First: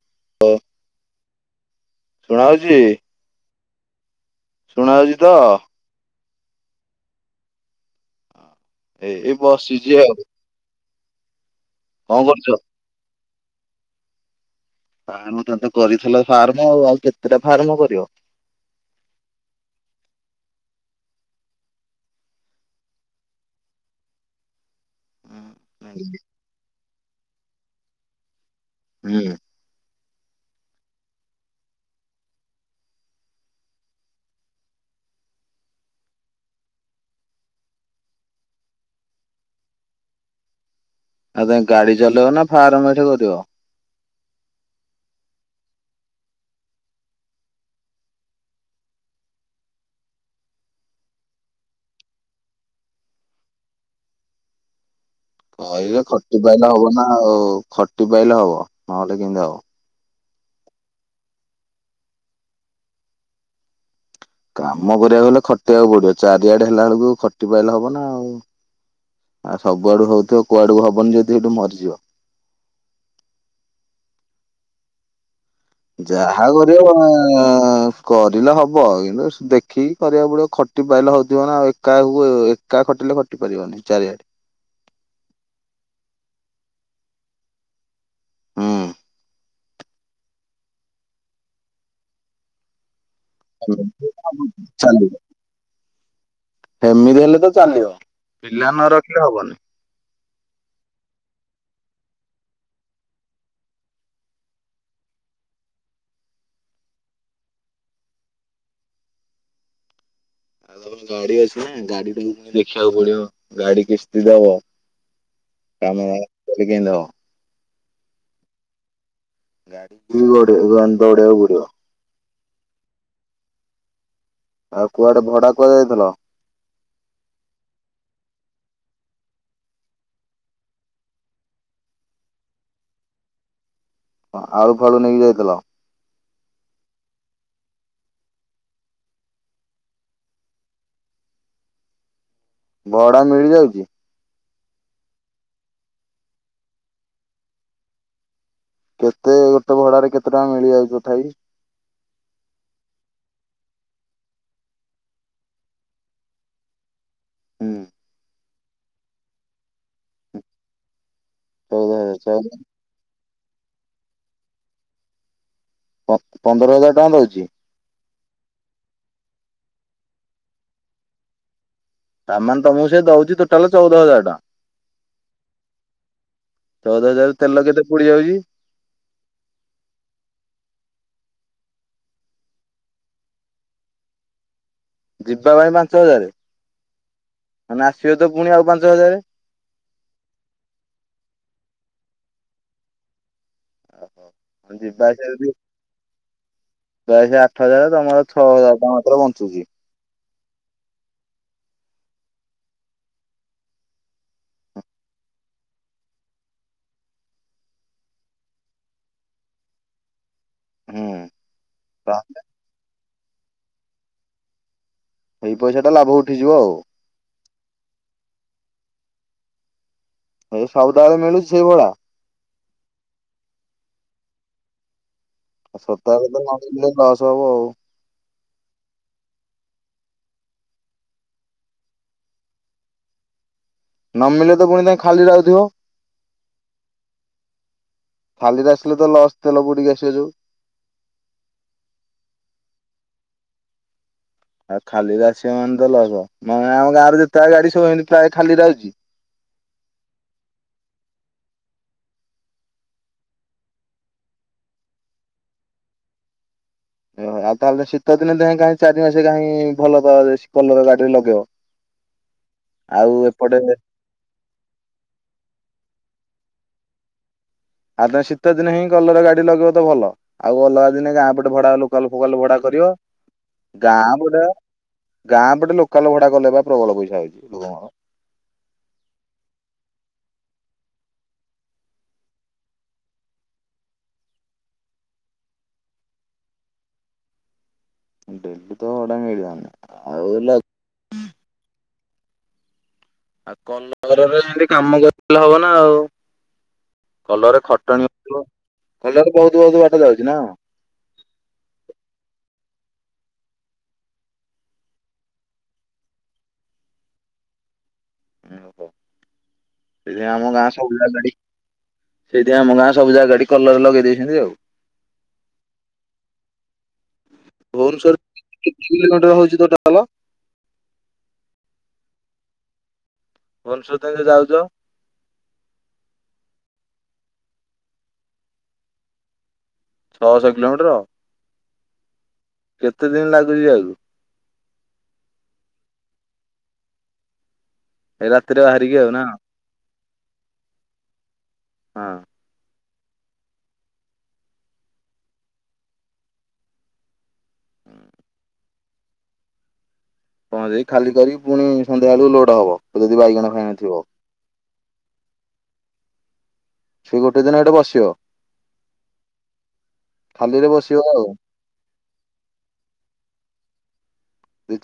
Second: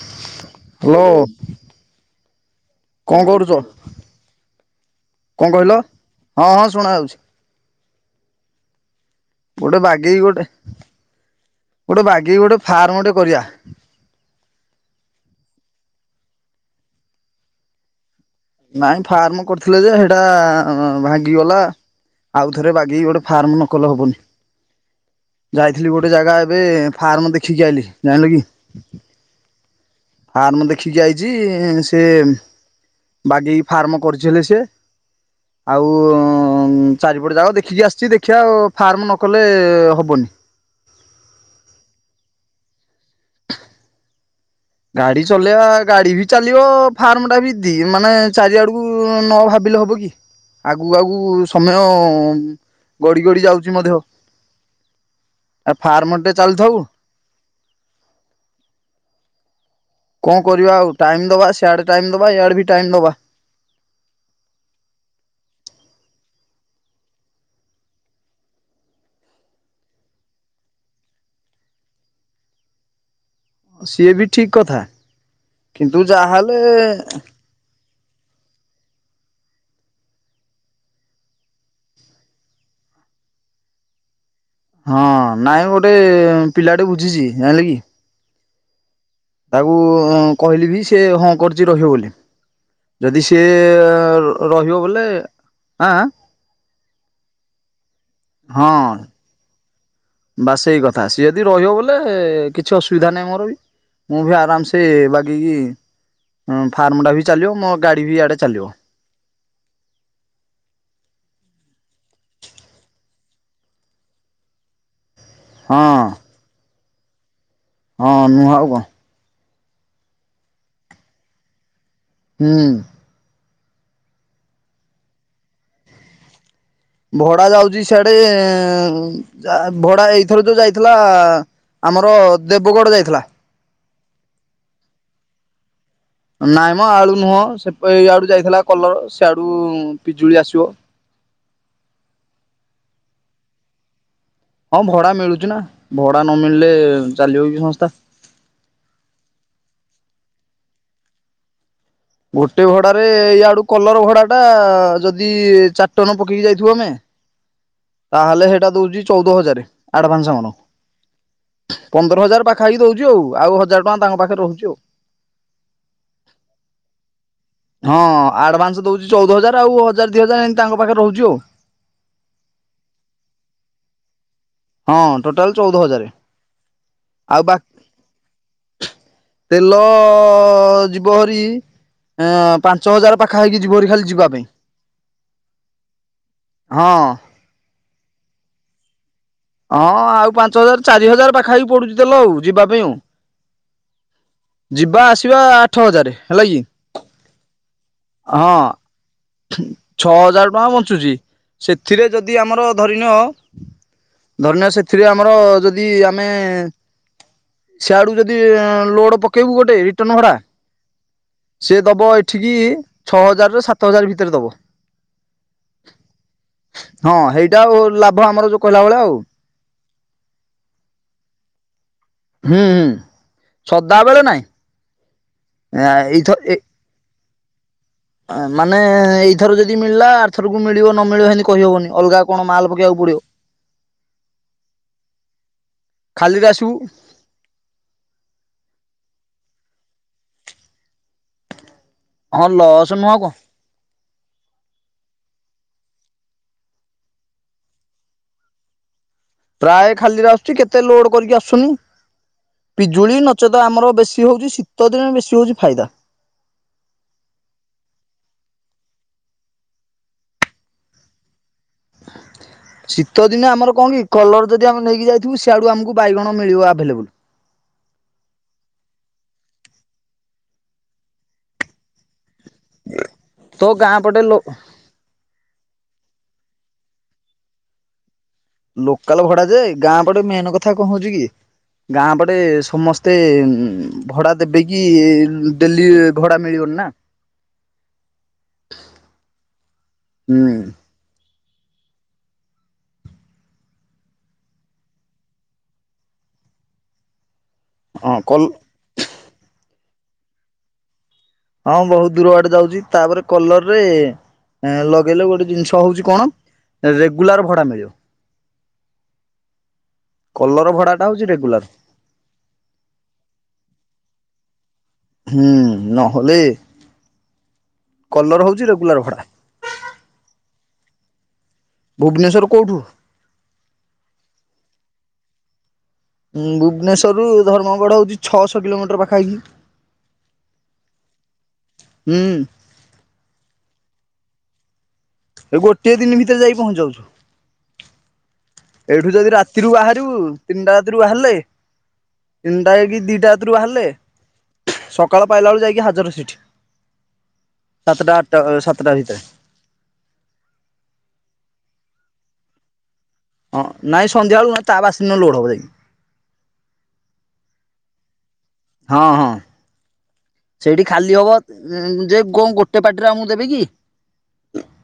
Hello. ଶୁଣା ହଉଛି? କଣ କରୁଛ ଶୁଣା ଯାଉଛି ତ? କଣ କହିଲ? ହଁ ହଁ ଶୁଣା ଯାଉଛି। ଏ ଏଇ ଗୋଟେ ବସିଛି ବାଗେଇ ଆଉ ଗୋଟେ। ଗୋଟେ ବାଗେଇ କଣ କରୁଛ? ଗୋଟେ ଫାର୍ମ ଗୋଟେ କରିବା। ଫାର୍ମ ତମେତ କରିଥିଲ ଫାର୍ମ ଆଉ ଆଉ କେତେଟା ଫାର୍ମ କରିବ? ନାଇଁ ଫାର୍ମ କରିଥିଲେ ଯେ ସେଇଟା ଭାଙ୍ଗିଗଲା। ଆଉଥରେ ବାଗେଇ ଗୋଟେ ଫାର୍ମ ନକଲେ ହବନି। ଯାଇଥିଲି ଗୋଟେ ଜାଗା ଏବେ ଫାର୍ମ ଦେଖିକି ଆଇିଲି ଜାଣିଲ କି। ହୁଁ। ଫାର୍ମ ଦେଖିକି ଯାଇଛି ସେ। ବାଗେଇକି ଫାର୍ମ କରଛି ହେଲେ ସେ। ଆଉ ଚାରିପଟେ ଯାକ ଦେଖିକି ଆସିଛି। ଦେଖିବା ଆଉ ଫାର୍ମ ନକଲେ ହବନି। ଆଉ ତମେ ଗାଡି ଚଲେଇବ ନା ଫାର୍ମ ଏଇଠି କରିବ? ଗାଡି ଚଲେଇବା ଗାଡି ବି ଚାଲିବ ଫାର୍ମ ଟା ବିି ମାନେ ଚାରିଆଡକୁ ନ ଭାବ। ହବ କି ଆଗୁ ଆଗକୁ ସମୟ ଗଡି ଗଡି ଯାଉଛି ମଧ୍ୟ। ଆ କହିଲେ ଫାର୍ମ ଟେ ଖଟି ପାଇଲେ ଚାଲିଥାଉ ହବ ନା ଆଉ ଖଟି ପାଇଲେ ହବ ନହେଲେ କେମତି ହବ। କଣ କରିବା ଆଉ ଟାଇମ ଦବା ସଆଡେ ଟାଇମ୍ ଦବା ଇଆଡେ ବି ଟାଇମ୍ ଦବା। କାମ କରିବାକୁ ହେଲେ ଖଟିବାକୁ ପଡିବ। ଚାରିଆଡେ ହେଲା ବେଳକୁ ଖଟି ପାଇଲେ ହବ ନା ଆଉ। ଆ ସବୁଆଡୁ ହଉଥିବ କୁଆଡୁ ହବନି ଯଦି ସେଇଠୁ ମରିଯିବ। ସିଏ ବି ଠିକ କଥା। କିନ୍ତୁ ଯାହା ଯାହାହେଲେ କରିବ। [unintelligible] କରିଲେ ହବ କିନ୍ତୁ ଦେଖିକି କରିବାକୁ ପଡିବ ଖଟି ପାଇଲେ ହଉଥିବ ନା ଆଉ ଏକାକୁ ଏକା ଖଟି। ଘଟି ପାରିବନି ଚାରିଆଡେ। ହଁ ନାଇଁଁ ଗୋଟେ ପିଲାଟେ ବୁଝିଛି ଜାଣିଲେ କି। ହଁ। ତାକୁ କହିଲି ବି ସେ ହଁ କରିଛି ରହିବ ବୋଲି। ଯଦି ସିଏ ରହିବ ବୋଲେ ଆଁ ଆଁ। ଏମିତି ହେଲେ ତ ଚାଲିବ ପିଲା ନ ରଖିଲେ ହବନି। ବାସ ସେଇ କଥା ସିଏ ଯଦି ରହିବ ବୋଲେ କିଛି ଅସୁବିଧା ନାହିଁ ମୋର ବି। ମୁଁ ବି ଆରାମ ସେ ବାଗିକି। ହଁ ଫାର୍ମ ଟା ବି ଚାଲିବ ମୋ ଗାଡି ବି ଡେ ଚାଲିବ ଆଉ ତମର ଗାଡି ଅଛି ନା ଗାଡି ଟାକୁ ପୁଣି ଦେଖିବାକୁ ପଡିବ ଗାଡି କିସ୍ତି ଦବ ହଁ କାମ କେ ହଁ ନୁଆ ଆଉ କଣ ଗଡ଼ି ଗନ୍ତଉଡ ପଡିବ ହୁଁ ଆଉ କୁଆଡେ ଭଡା କୁହା ଯାଇଥିଲ ଭଡା ଯାଉଛି ସଆଡେ ଭଡା ଏଇଥର ଯୋଉ ଯାଇଥିଲା ଆମର ଦେବଗଡ଼ ଯାଇଥିଲା ଆଳୁ ଫାଳୁ ନେଇକି ଯାଇଥିଲ ନାଇଁ ମ ଆଡୁ ନୁହଁ ସେ ଏଇଆଡୁ ଯାଇଥିଲା କଲର ସେଆଡୁ ପିଜୁଳି ଆସିବ ଭଡା ମିଳି ଯାଉଛି ହଁ ଭଡା ମିଳୁଛି ନା ଭଡା ନ ମିଳିଲେ ଚାଲିବ କି ସଂସ୍ଥା କେତେ ଗୋଟେ ଭଡାରେ କେତେ ଟଙ୍କା ମିଳିଯାଉଛିଠାଇ ଗୋଟେ ଭଡାରେ ଇ ଆଡୁ କଲର ଭଡା ଟା ଯଦି ଚାରିଟନ ପକେଇକି ଯାଇଥିବ ଆମେ ହୁଁ। ତାହେଲେ ସେଇଟା ଦଉଛି ଚଉଦ ହଜାର ଆଡଭାନ୍ସ ଆଣ ଚଉଦ ପନ୍ଦର ଚଉଦ ହଜାର ପାଖ ହେଇକି ଦଉଛିୁ ଆଉ ଆଉ ହଜାର ଟଙ୍କା ତାଙ୍କ ପାଖରେ ରହୁଛି ଆଉ ପନ୍ଦର ହଜାର ଟଙ୍କା ରହୁଛି ହଁ ଆଡଭାନ୍ସ ଦଉଛି ଚଉଦ ହଜାର ଆଉ ହଜାର ଦି ହଜାର ଏମତି ତାଙ୍କ ପାଖରେ ରହୁଛି ଆଉ ସାମାନ ତମକୁ ସେ ଦଉଛି ଟୋଟାଲ ଚଉଦ ହଜାର ଟଙ୍କା ହଁ ଟୋଟାଲ ଚଉଦ ହଜାର ଚଉଦ ହଜାର ଆଉ ବା ତେଲ କେତେ ପୋଡି ଯାଉଛି ତେଲ ଯ ଯିବରି ପାଞ୍ଚ ହଜାର ପାଖା ହେଇକି ଯିବହରି ଖାଲି ଯିବା ପାଇଁ ଯିବା ପାଇଁ ପାଞ୍ଚ ହଜାର ହଁ ମାନେ ଆସିବ ତ ପୁଣି ଆଉ ପାଞ୍ଚ ହଜାର ହଁ ଆଉ ପାଞ୍ଚ ହଜାର ଚାରି ହଜାର ପାଖା ହେଇି ପଡୁଛି ତେଲ ଆଉ ଯିବା ପାଇଁ ଆ ଯିବା ଆସିବା ଆଠ ହଜାର ହେଲା କି ସେ ଆଠ ହଜାର ତମର ଛଅ ହଁ ହଜାର ଟଙ୍କା ମାତ୍ର ବଞ୍ଚୁଛି ଛଅ ହଜାର ଟଙ୍କା ବଞ୍ଚୁଛି ସେଥିରେ ଯଦି ଆମର ଧରିନଅ ଧର୍ନ ସେଥିରେ ଆମର ଯଦି ଆମେ ସିଆଡକୁ ଯଦି ଲୋଡ ପକେଇବୁ ଗୋଟେ ରିଟର୍ଣ ଭଡା ହୁଁ ସି ତ ଦବ ଏଇଠିକି ଛଅ ହଜାରରୁ ସାତ ହଜାର ଭିତରେ ଦବ ସେଇ ପଇସା ଟା ଲାଭ ଉଠିଯିବ ଆଉ ଏଟ ଆଉ ଲାଭ ଆମର ଯୋଉ କହିଲା ଭେଳେଆ ଆଉ ଏଇ ସବୁଦାବେଳେ ମିଳୁଛି ସେଇ ଭଳିଆ ହୁଁ ହୁଁ ସଦା ବେଳେ ନାଇଁ ଆଉ ସପ୍ତାହ ଏଇଥ ତ ଏ ନେଇଲେ ଦଶ ହବ ଆଉ ମାନେ ଏଇଥର ଯଦି ମିଳିଲା ଆର୍ଥରକୁ ମିଳିବ ନ ମିଳିବ ସେମିତି କହିହବନି ଅଲଗା କଣ ମାଲ ପକେଇବାକୁ ପଡିବ ନମିଲେ ତ ପୁଣି ତା ଖାଲି ଯାଉଥିବ ଖାଲିରେ ଆସିବୁ। ଖାଲିରେ ଆସିଲେ ତ ଲସ ତେଲ ପଡିକି ଆସିବା ଯଉ। ହଁ ଲସ ନୁହଁ ଆଉ କଣ? ଆଉ ଖାଲିରେ ଆସିବା ମାନେ ତ ଲସ ମାନେ ଆମ ଗାଁରେ ଯେତେଟା ଗାଡି ସବୁତ ପ୍ରାୟ ଖାଲିରେ ଆଉଛି। ପ୍ରାୟ ଖାଲିରେ ଆସୁଛି କେତେ ଲୋଡ କରିକି ଆସୁଛନ୍ତି କି? ପିଜୁଳି ନଚେତ ଆମର ବେଶୀ ହଉଛି ଶୀତ ଦିନ ବେଶୀ ହଉଛି ଫାଇଦା। ଓ ଆଉ ତାହେଲେ ଶୀତ ଦିନେ ଦେହଁ କାହିଁ ଚାରି ମାସେ କାହିଁ ଭଲ ତ କଲର ଗାଡିରେ ଲଗେଇବ? ଆଉ ଶୀତ ଦିନେ ଏପଟେ ଆମର କଣ କି କଲର ଯଦି ଆମେ ନେଇକି ଯାଇଥିବୁ ସିଆଡୁ ଆମକୁ ବାଇଗଣ ମିଳିବ ଆଭେଲେବୁଲ। ଆଉ ତ ଶୀତ ଦିନ ହିଁ କଲର ଗାଡି ଲଗେଇବ ତ ଭଲ ଆଉ ଅଲଗା ଦିନେ ଗାଁ ପଟେ ଭଡା ଲୋକାଲ ଫୋକଲ କରିବ ଗାଁ ପଟେ ଗାଁ ପଟେ ଲୋକ ସକାଳ ଭଡା କଲେ ବା ପ୍ରବଳ ପଇସା ହେଉଛି ଲୋକଙ୍କର। ଲୋକାଲ ଭଡା ଯେ ଗାଁ ପଟେ ମେନ୍ କଥା କହୁଛି କି? ଗାଁ ପଟେ ସମସ୍ତେ ଭଡା ଦେବେ କିି ଡେଲି ଭଡା ମିଳିବନି ନା? [inaudible] ଡେଲି ତ ଭଡା ମିଳିବନି ଆଉ ହୁଁ ଆଉ କଲ ଘରରେ ଯେମିତି କାମ କରିଲେ ହବ ନା ଆଉ? କଲର ଖଟଣି ହଁ କଲ କଲର ବହୁତ ବହୁତ ବାଟ ଯାଉଛି ନା କଣ? ହଁ ବହୁତ ଦୂର ଆଡେ ଯାଉଛି ତାପରେ କଲର ରେ ଏ ଲଗେଇଲେ ଗୋଟେ ଜିନିଷ ହଉଛି କଣ ରେଗୁଲାର ଭଡା ମିଳିବ। ସେଇଥିପାଇଁ ଆମ ଗାଁ କଲର ସବୁ ଭଡା ଟା ଜାଗା ହଉଛି ଗାଡି ରେଗୁଲାର। ସେଇଥିପାଇଁ ଆମ ଗାଁ ସବୁ ଜାଗାଠି କଲର ଲଗେଇ ଦେଇଛନ୍ତି ଆଉ। ହୁଁ ନହେଲେ ଭୁବନେଶ୍ୱର କଲର ହଉଛି କେତେ ରେଗୁଲାର ଭଡ଼ା। କିଲୋମିଟର ହଉଛି ତୋ ଟାଲ ଭୁବନେଶ୍ଵର କୋଉଠୁ? ଭୁବନେଶ୍ୱର ତାହେଲେ ଯାଉଛ। ଉଁ ଭୁବନେଶ୍ୱର ରୁ ଧର୍ମଗଡ଼ ହଉଛି ଛଅଶହ କିଲୋମିଟର ପାଖାପାଖି। ଛଅ ଶହ କିଲୋମିଟର? ହୁଁ। କେତେ ଦିନ ଲାଗୁଛି ଯିବାକୁ? ଏ ଗୋଟେ ଦିନ ଭିତରେ ଯାଇ ପହଞ୍ଚିଯାଉଛୁ। ଏଇ ରାତିରେ ବାହାରିକି ଆଉ ଏଇଠୁ ନା ଯଦି ରାତିରୁ ବାହାରିବୁ ତିନିଟା ରାତିରୁ ବାହାରିଲେ ହଁ। ତିନିଟା ହେଇକି ଦିଟା ରାତିରୁ ବାହାରିଲେ ସକାଳ ପାଇଲା ବେଳୁ ଯାଇକି ହାଜର ସେଠି। ସାତଟା ଆଠଟା ସାତଟା ଭିତରେ। କଣ ଯାଇ ଖାଲି କରି ପୁଣି ସନ୍ଧ୍ୟା ବେଳକୁ ଲୋଡ ହବ। ଯଦି ବାଇଗଣ ହଁ ଫାଇଗଣ ଥିବ। ନାଇଁ ସନ୍ଧ୍ୟା ବେଳୁ ନଁ ତା ବାସ ଲୋଡ ହବ ଯାଇକି। ସେ ଗୋଟେ ଦିନ ଆଡ଼କୁ ଆସିବ। ହଁ ହଁ। ସେଇଠି ବସିବ ଖାଲି ଆଉ ହବ ଯେ କ ଗୋଟେ ପାର୍ଟିରେ ଆମକୁ ଦେବେ କି?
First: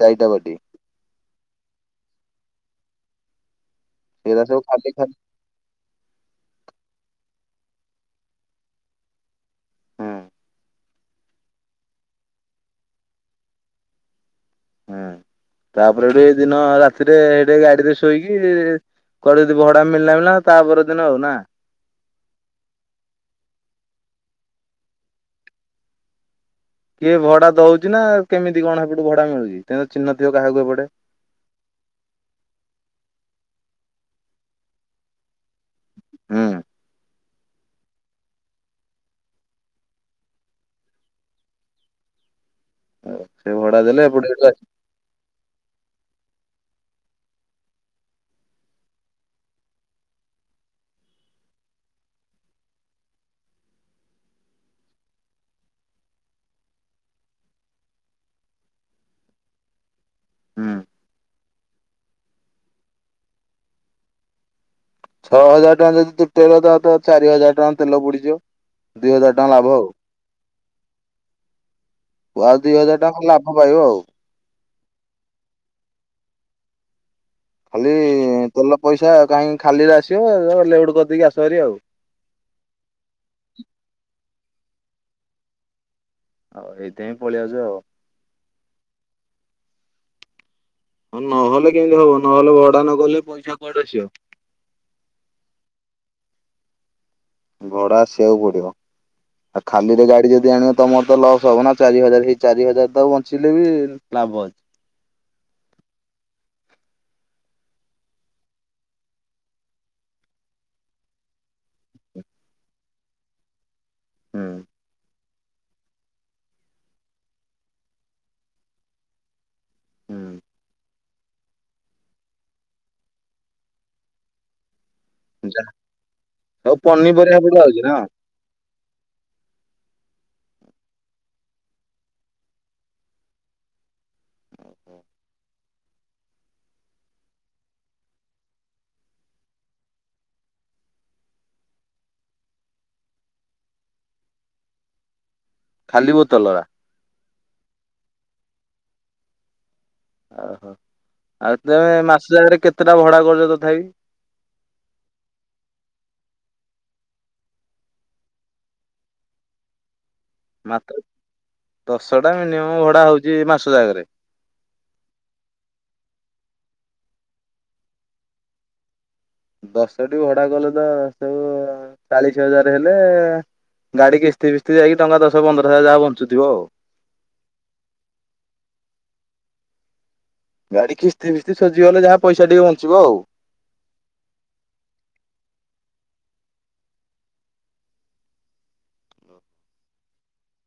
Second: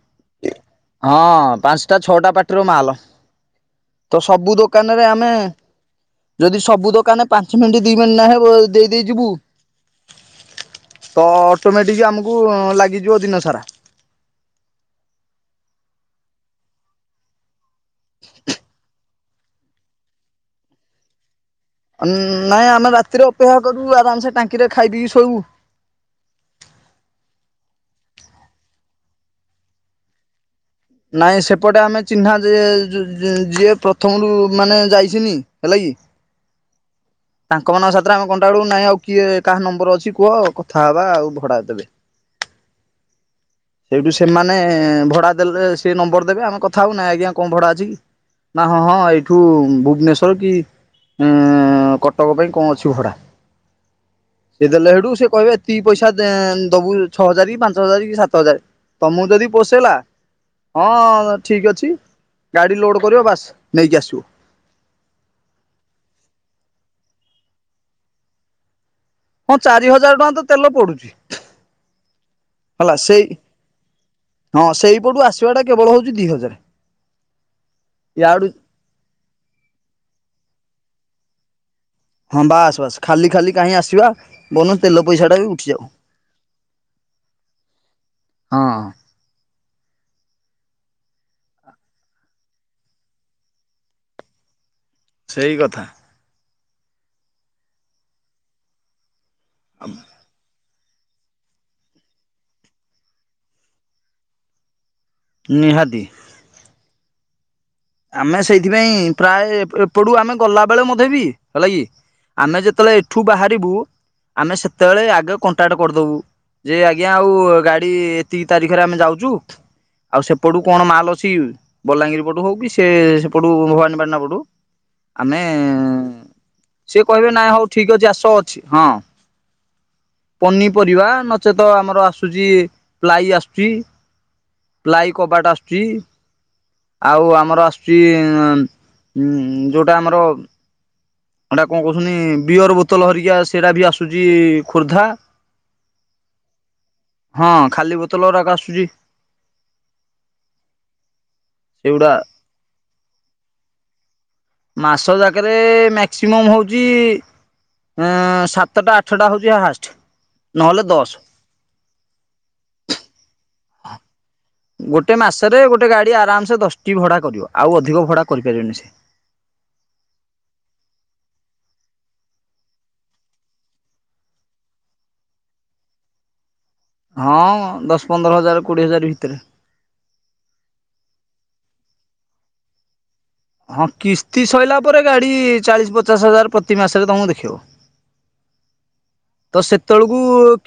ଚାରିଟା ପାଟି। ହଁ ପାଞ୍ଚଟା ଛଅଟା ପାଟିରୁ ମାଲ। ତ ସେରା ସବୁ ଖାଲି ଦୋକାନରେ ଖାଲି ଆମେ ଯଦି ସବୁ ଦୋକାନ ପାଞ୍ଚ ମିନିଟ୍ ଦି ମିନିଟ୍ ନାଖେ ଦେଇ ଦେଇ ଯିବୁ ହୁଁ ତ ଅଟୋମେଟିକ ଆମକୁ ଲାଗିଯିବ ଦିନ ସାରା। ହୁଁ ତାପରେଠୁ ଏଇ ଦିନ ରାତିରେ ସେଠି ଗାଡିରେ ଶୋଇକି କୁଆଡେ ଯଦି ଭଡା ମିଳିଲା ମିିଳିଲ ତା ପର ଦିନ ହଉ ନା ନାଇଁ ଆମେ ରାତିରେ ଅପେକ୍ଷା କରୁ ଆରାମ ସେ ଟାଙ୍କିରେ ଖାଇଦି ଶୋଇବୁ। କିଏ ଭଡା ଦଉଛି ନା କେମିତି କଣ ସେପଟୁ ଭଡା ମିଳୁଛି ଚିହ୍ନ ଥିବ କାହାକୁ ଏପଟେ। ନାଇଁ ସେପଟେ ଆମେ ଚିହ୍ନା ଯେ ଯିଏ ପ୍ରଥମରୁ ମାନେ ଯାଇସିନି ହେଲା କି। ହଁ। ତାଙ୍କ ମାନଙ୍କ ସାଥିରେ ଆମେ କଣ୍ଟକ୍ଟ ବଳୁ ନାଇଁ ଆଉ କିଏ କାହା ନମ୍ବର ଅଛି କୁହ କଥା ହବା ଆଉ ଭଡା ଦେବେ। ସେ ଭଡା ଦେଲେ ସେଇଠୁ ଏପଟେ ସେମାନେ ଭଡା ଦେଲେ। ସେ ନମ୍ବର ଦେବେ ଆମ କଥା ହବୁ। ନାଇଁ ଆଜ୍ଞା କଣ ଭଡା ଅଛି କି? ନା ହଁ ହଁ ଏଇଠୁ ଭୁବନେଶ୍ଵର କି କଟକ ପାଇଁ କଣ ଅଛି ଭଡ଼ା? ସେ ଦେଲେ ହେଡୁ ସେ କହିବେ ଏତିକି ପଇସା ଦେ ଦବୁ ଛଅ ହଜାର କି ପାଞ୍ଚ ହଜାର କି ସାତ ହଜାର। ତମକୁ ଯଦି ପୋଷେଇଲା ହୁଁ। ହଁ ଠିକ ଅଛି ଗାଡି ଲୋଡ କରିବ ବାସ୍ ନେଇକି ଆସିବ। ଛଅ ହଜାର ଟଙ୍କା ଯଦି ତୁଟେଇଲା ତା ଚାରି ହଜାର ଟଙ୍କା ତେଲ ପଡିଯିବ। ହଁ ଚାରି ହଜାର ଟଙ୍କା ତ ତେଲ ପଡୁଚି। ଆଉ ଦିଇ ହଜାର ଟଙ୍କା ଲାଭ ପାଇବ ଆଉ। ହଁ ସେଇପଟୁ ଆସିବାଟା କେବଳ ହଉଛି ଦି ହଜାର। ଖାଲି ଇଆଡୁ ତେଲ ପଇସା କାହିଁକି ଖାଲିରେ ଆସିବେ ଲୋଡ୍ କରିଦେଇକି ଆସ ଭାରି ଆଉ। ହଁ ବାସ୍ ବାସ୍ ଖାଲି ଖାଲି କାହିଁ ଆସିବା ବରଂ ତେଲ ପଇସା ଟା ବି ଉଠିଯାଉ। ହଉ ଏଇଥିପାଇଁ ପଳେଇ ଆସ ଆଉ। ହଁ ନହେଲେ କେମିତି ହବ ନହେଲେ ଭଡା ନ କଲେ ପଇସା କୁଆଡୁ ଆସିବ। ସେଇ କଥା। ଭଡା ଆସିବାକୁ ପଡିବ। ଆଉ ଖାଲିରେ ଗାଡି ଯଦି ଆଣିବା ତମର ତ ଲସ୍ ହବ ନା ଚାରି ହଜାର ହେଇ ଚାରି ହଜାର ତ ବଞ୍ଚିଲେ ବି ଲାଭ ଅଛି। ନିହାତି। ଆମେ ସେଇଥିପାଇଁ ପ୍ରାୟ ଏପଟୁ ଆମେ ଗଲା ବେଳେ ମଧେ ବି ହେଲା କି ଆମେ ଯେତେବେଳେ ଏଠୁ ବାହାରିବୁ ହୁଁ ଆମେ ସେତେବେଳେ ଆଗ କଣ୍ଟାକ୍ଟ କରିଦବୁ। ଯେ ଆଜ୍ଞା ଆଉ ଗାଡି ଏତିକି ତାରିଖରେ ଆମେ ଯାଉଚୁ ଆଉ ହୁଁ ସେପଟୁ କଣ ମାଲ ଅଛି। ବଲାଙ୍ଗୀର ପଟୁ ହଉ କି ସେ ସେପଟୁ ଭବାନୀପାଟନା ପଟୁ ଆମେ ଯାହା ଆଉ ସିଏ କହିବେ ପନିପରିବା ନାଇଁ ପଡିଆ ହଉ ହଉଛି ଠିକ ନା ଅଛି ଆସ ଅଛି ହଁ। ପନିପରିବା ନଚେତ ଆମର ଆସୁଚି ପ୍ଲାଇ ଆସୁଚି ପ୍ଲାଇ କବାଟ ଆସୁଚି। ଆଉ ଆମର ଆ ଯି ଯୋଉଟା ଆମର ଏଟା କଣ କହୁଛନ୍ତି ବିୟର ବୋତଲ ହେରିକା ସେଇଟା ବି ଆସୁଚି ଖୋର୍ଦ୍ଧା। ଖାଲି ବୋତଲ ରା। ହଁ ଖାଲି ବୋତଲ ଗୁରାକ ଆସୁଚି। ଓହୋ ଆଉ ତମେ ସେଗୁଡା ମାସ ଜାଗାରେ କେତେଟା ଭଡା କରୁଚ ତଥାପି? ମାସ ଜାକରେ ମାକ୍ସିମମ୍ ହଉଛି ସାତଟା ଆଠଟା ହଉଚି ହାଏଷ୍ଟ। ମାତ୍ର ଦଶଟା ମିନିମମ୍ ଭଡା ହଉଛି ମାସ ଟା ଜାକରେ। ଗୋଟେ ମାସରେ ଗୋଟେ ଗାଡି ଆରାମସେ ଦଶଟି ଭଡା କରିବ। ଆଉ ଅଧିକ ଭଡା କରିପାରିବନି ସେ। ଦଶଟି ଭଡା କଲେ ତ ମାସ କୁ ଚାଳିଶ ହଜାର ହେଲେ ଗାଡି କିସ୍ତି ଫିସ୍ତି ଯାଇକି ଟଙ୍କା ଦଶ ପନ୍ଦର ହଜାର ଯାହା ବଞ୍ଚୁଥିବ ଆଉ। ହଁ ଦଶ ପନ୍ଦର ହଜାର କୋଡିଏ ହଜାର ଭିତରେ। ଗାଡି କିସ୍ତି ଫିସ୍ତି ସୁଜିଗଲେ ଯାହା ପଇସା ଟିକେ ବଞ୍ଚିବ ଆଉ। ହଁ କିସ୍ତି ସଇଲା ପରେ ଗାଡି ଚାଳିଶ ପଚାଶ ହଜାର ପ୍ରତି ମାସରେ ତମକୁ ଦେଖିବ। [inaudible] ତ ସେତେବେଳକୁ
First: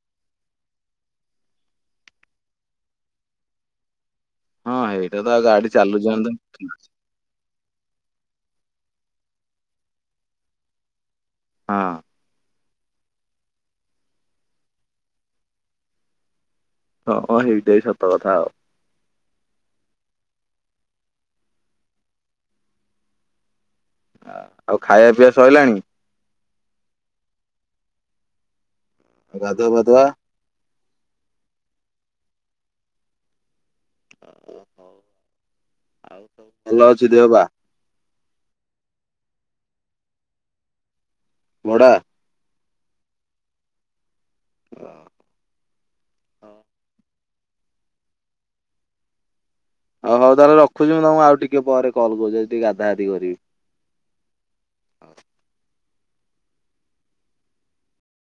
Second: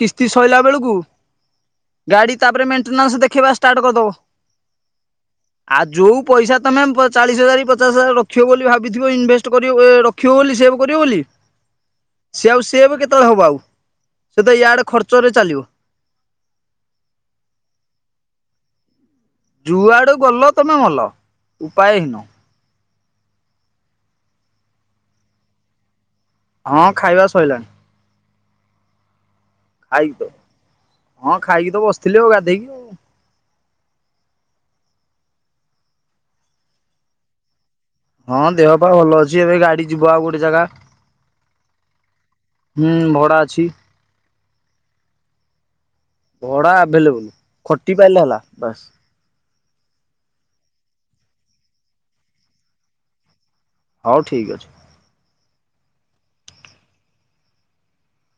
କିସ୍ତି ସଇଲା ବେଳକୁ ଗାଡି ତାପରେ ମେଣ୍ଟେନାନ୍ସ ଦେଖେଇବା ଷ୍ଟାର୍ଟ କରିଦବ। ହଁ ହେଇଟା ତ ଗାଡି ଆଉ ଚାଲୁଛି ଆମେ ଯୋଉ ତ ପଇସା ତମେ ଚାଳିଶ ହଜାର କି ପଚାଶ ହଜାର ରଖ ରଖିବ ବୋଲି ଭାବିଥିବ ଇନଭେଷ୍ଟ କରିବ ରଖିବ ବୋଲି ସେଭ୍ କରିବ ବୋଲି ହଁ। ସିଏ ଆଉ ସିଏ ବି କେତେବେଳେ ହବ ଆଉ। ସେ ତ ଇଆଡେ ଖର୍ଚ୍ଚ ରେ ଚାଲିବ। ହଁ ହଁ ହେଇଟା ବି ସତ କଥା ଆଉ। ଯୁଆଡୁ ଗଲ ତମେ ମଲ ଉପାୟ ହିନ। ଆ ଆଉ ଖାଇଆ ପିଇଆ ସଇଲାଣି। ହଁ ଖାଇବା ସଇଲାଣି। ଗାଧୁଆ ପାଧୁଆ? ଖାଇକି ତ ହଁ ଖାଇକି ତ ବସଥିଲି ଆଉ ଗାଧେଇବି ଆଉ। ଓ ହଉ ଆଉ ସବୁ ଭଲ ଅଛି ଦେହ ପା? ହଁ ଦେହ ପା ଭଲ ଅଛି, ଏବେ ଗାଡି ଯିବ ଆଉ ଗୋଟେ ଜାଗା। ଭଡା? ହୁଁ ଭଡା ଅଛି ଭଡା ଆଭେଲେବୁଲ। ଖଟି ପାଇଲେ ହେଲା ବାସ୍। ହଉ ହଉ ତାହେଲେ ରଖୁଚି ମୁଁ ତମକୁ ଆଉ ଟିକେ ପରେ କଲ୍ କରୁଚି, ଯାଉଚି ଟିକେ ଗାଧା ଗାଧି କରିବି। ହଉ ଠିକ ଅଛି। ହଉ।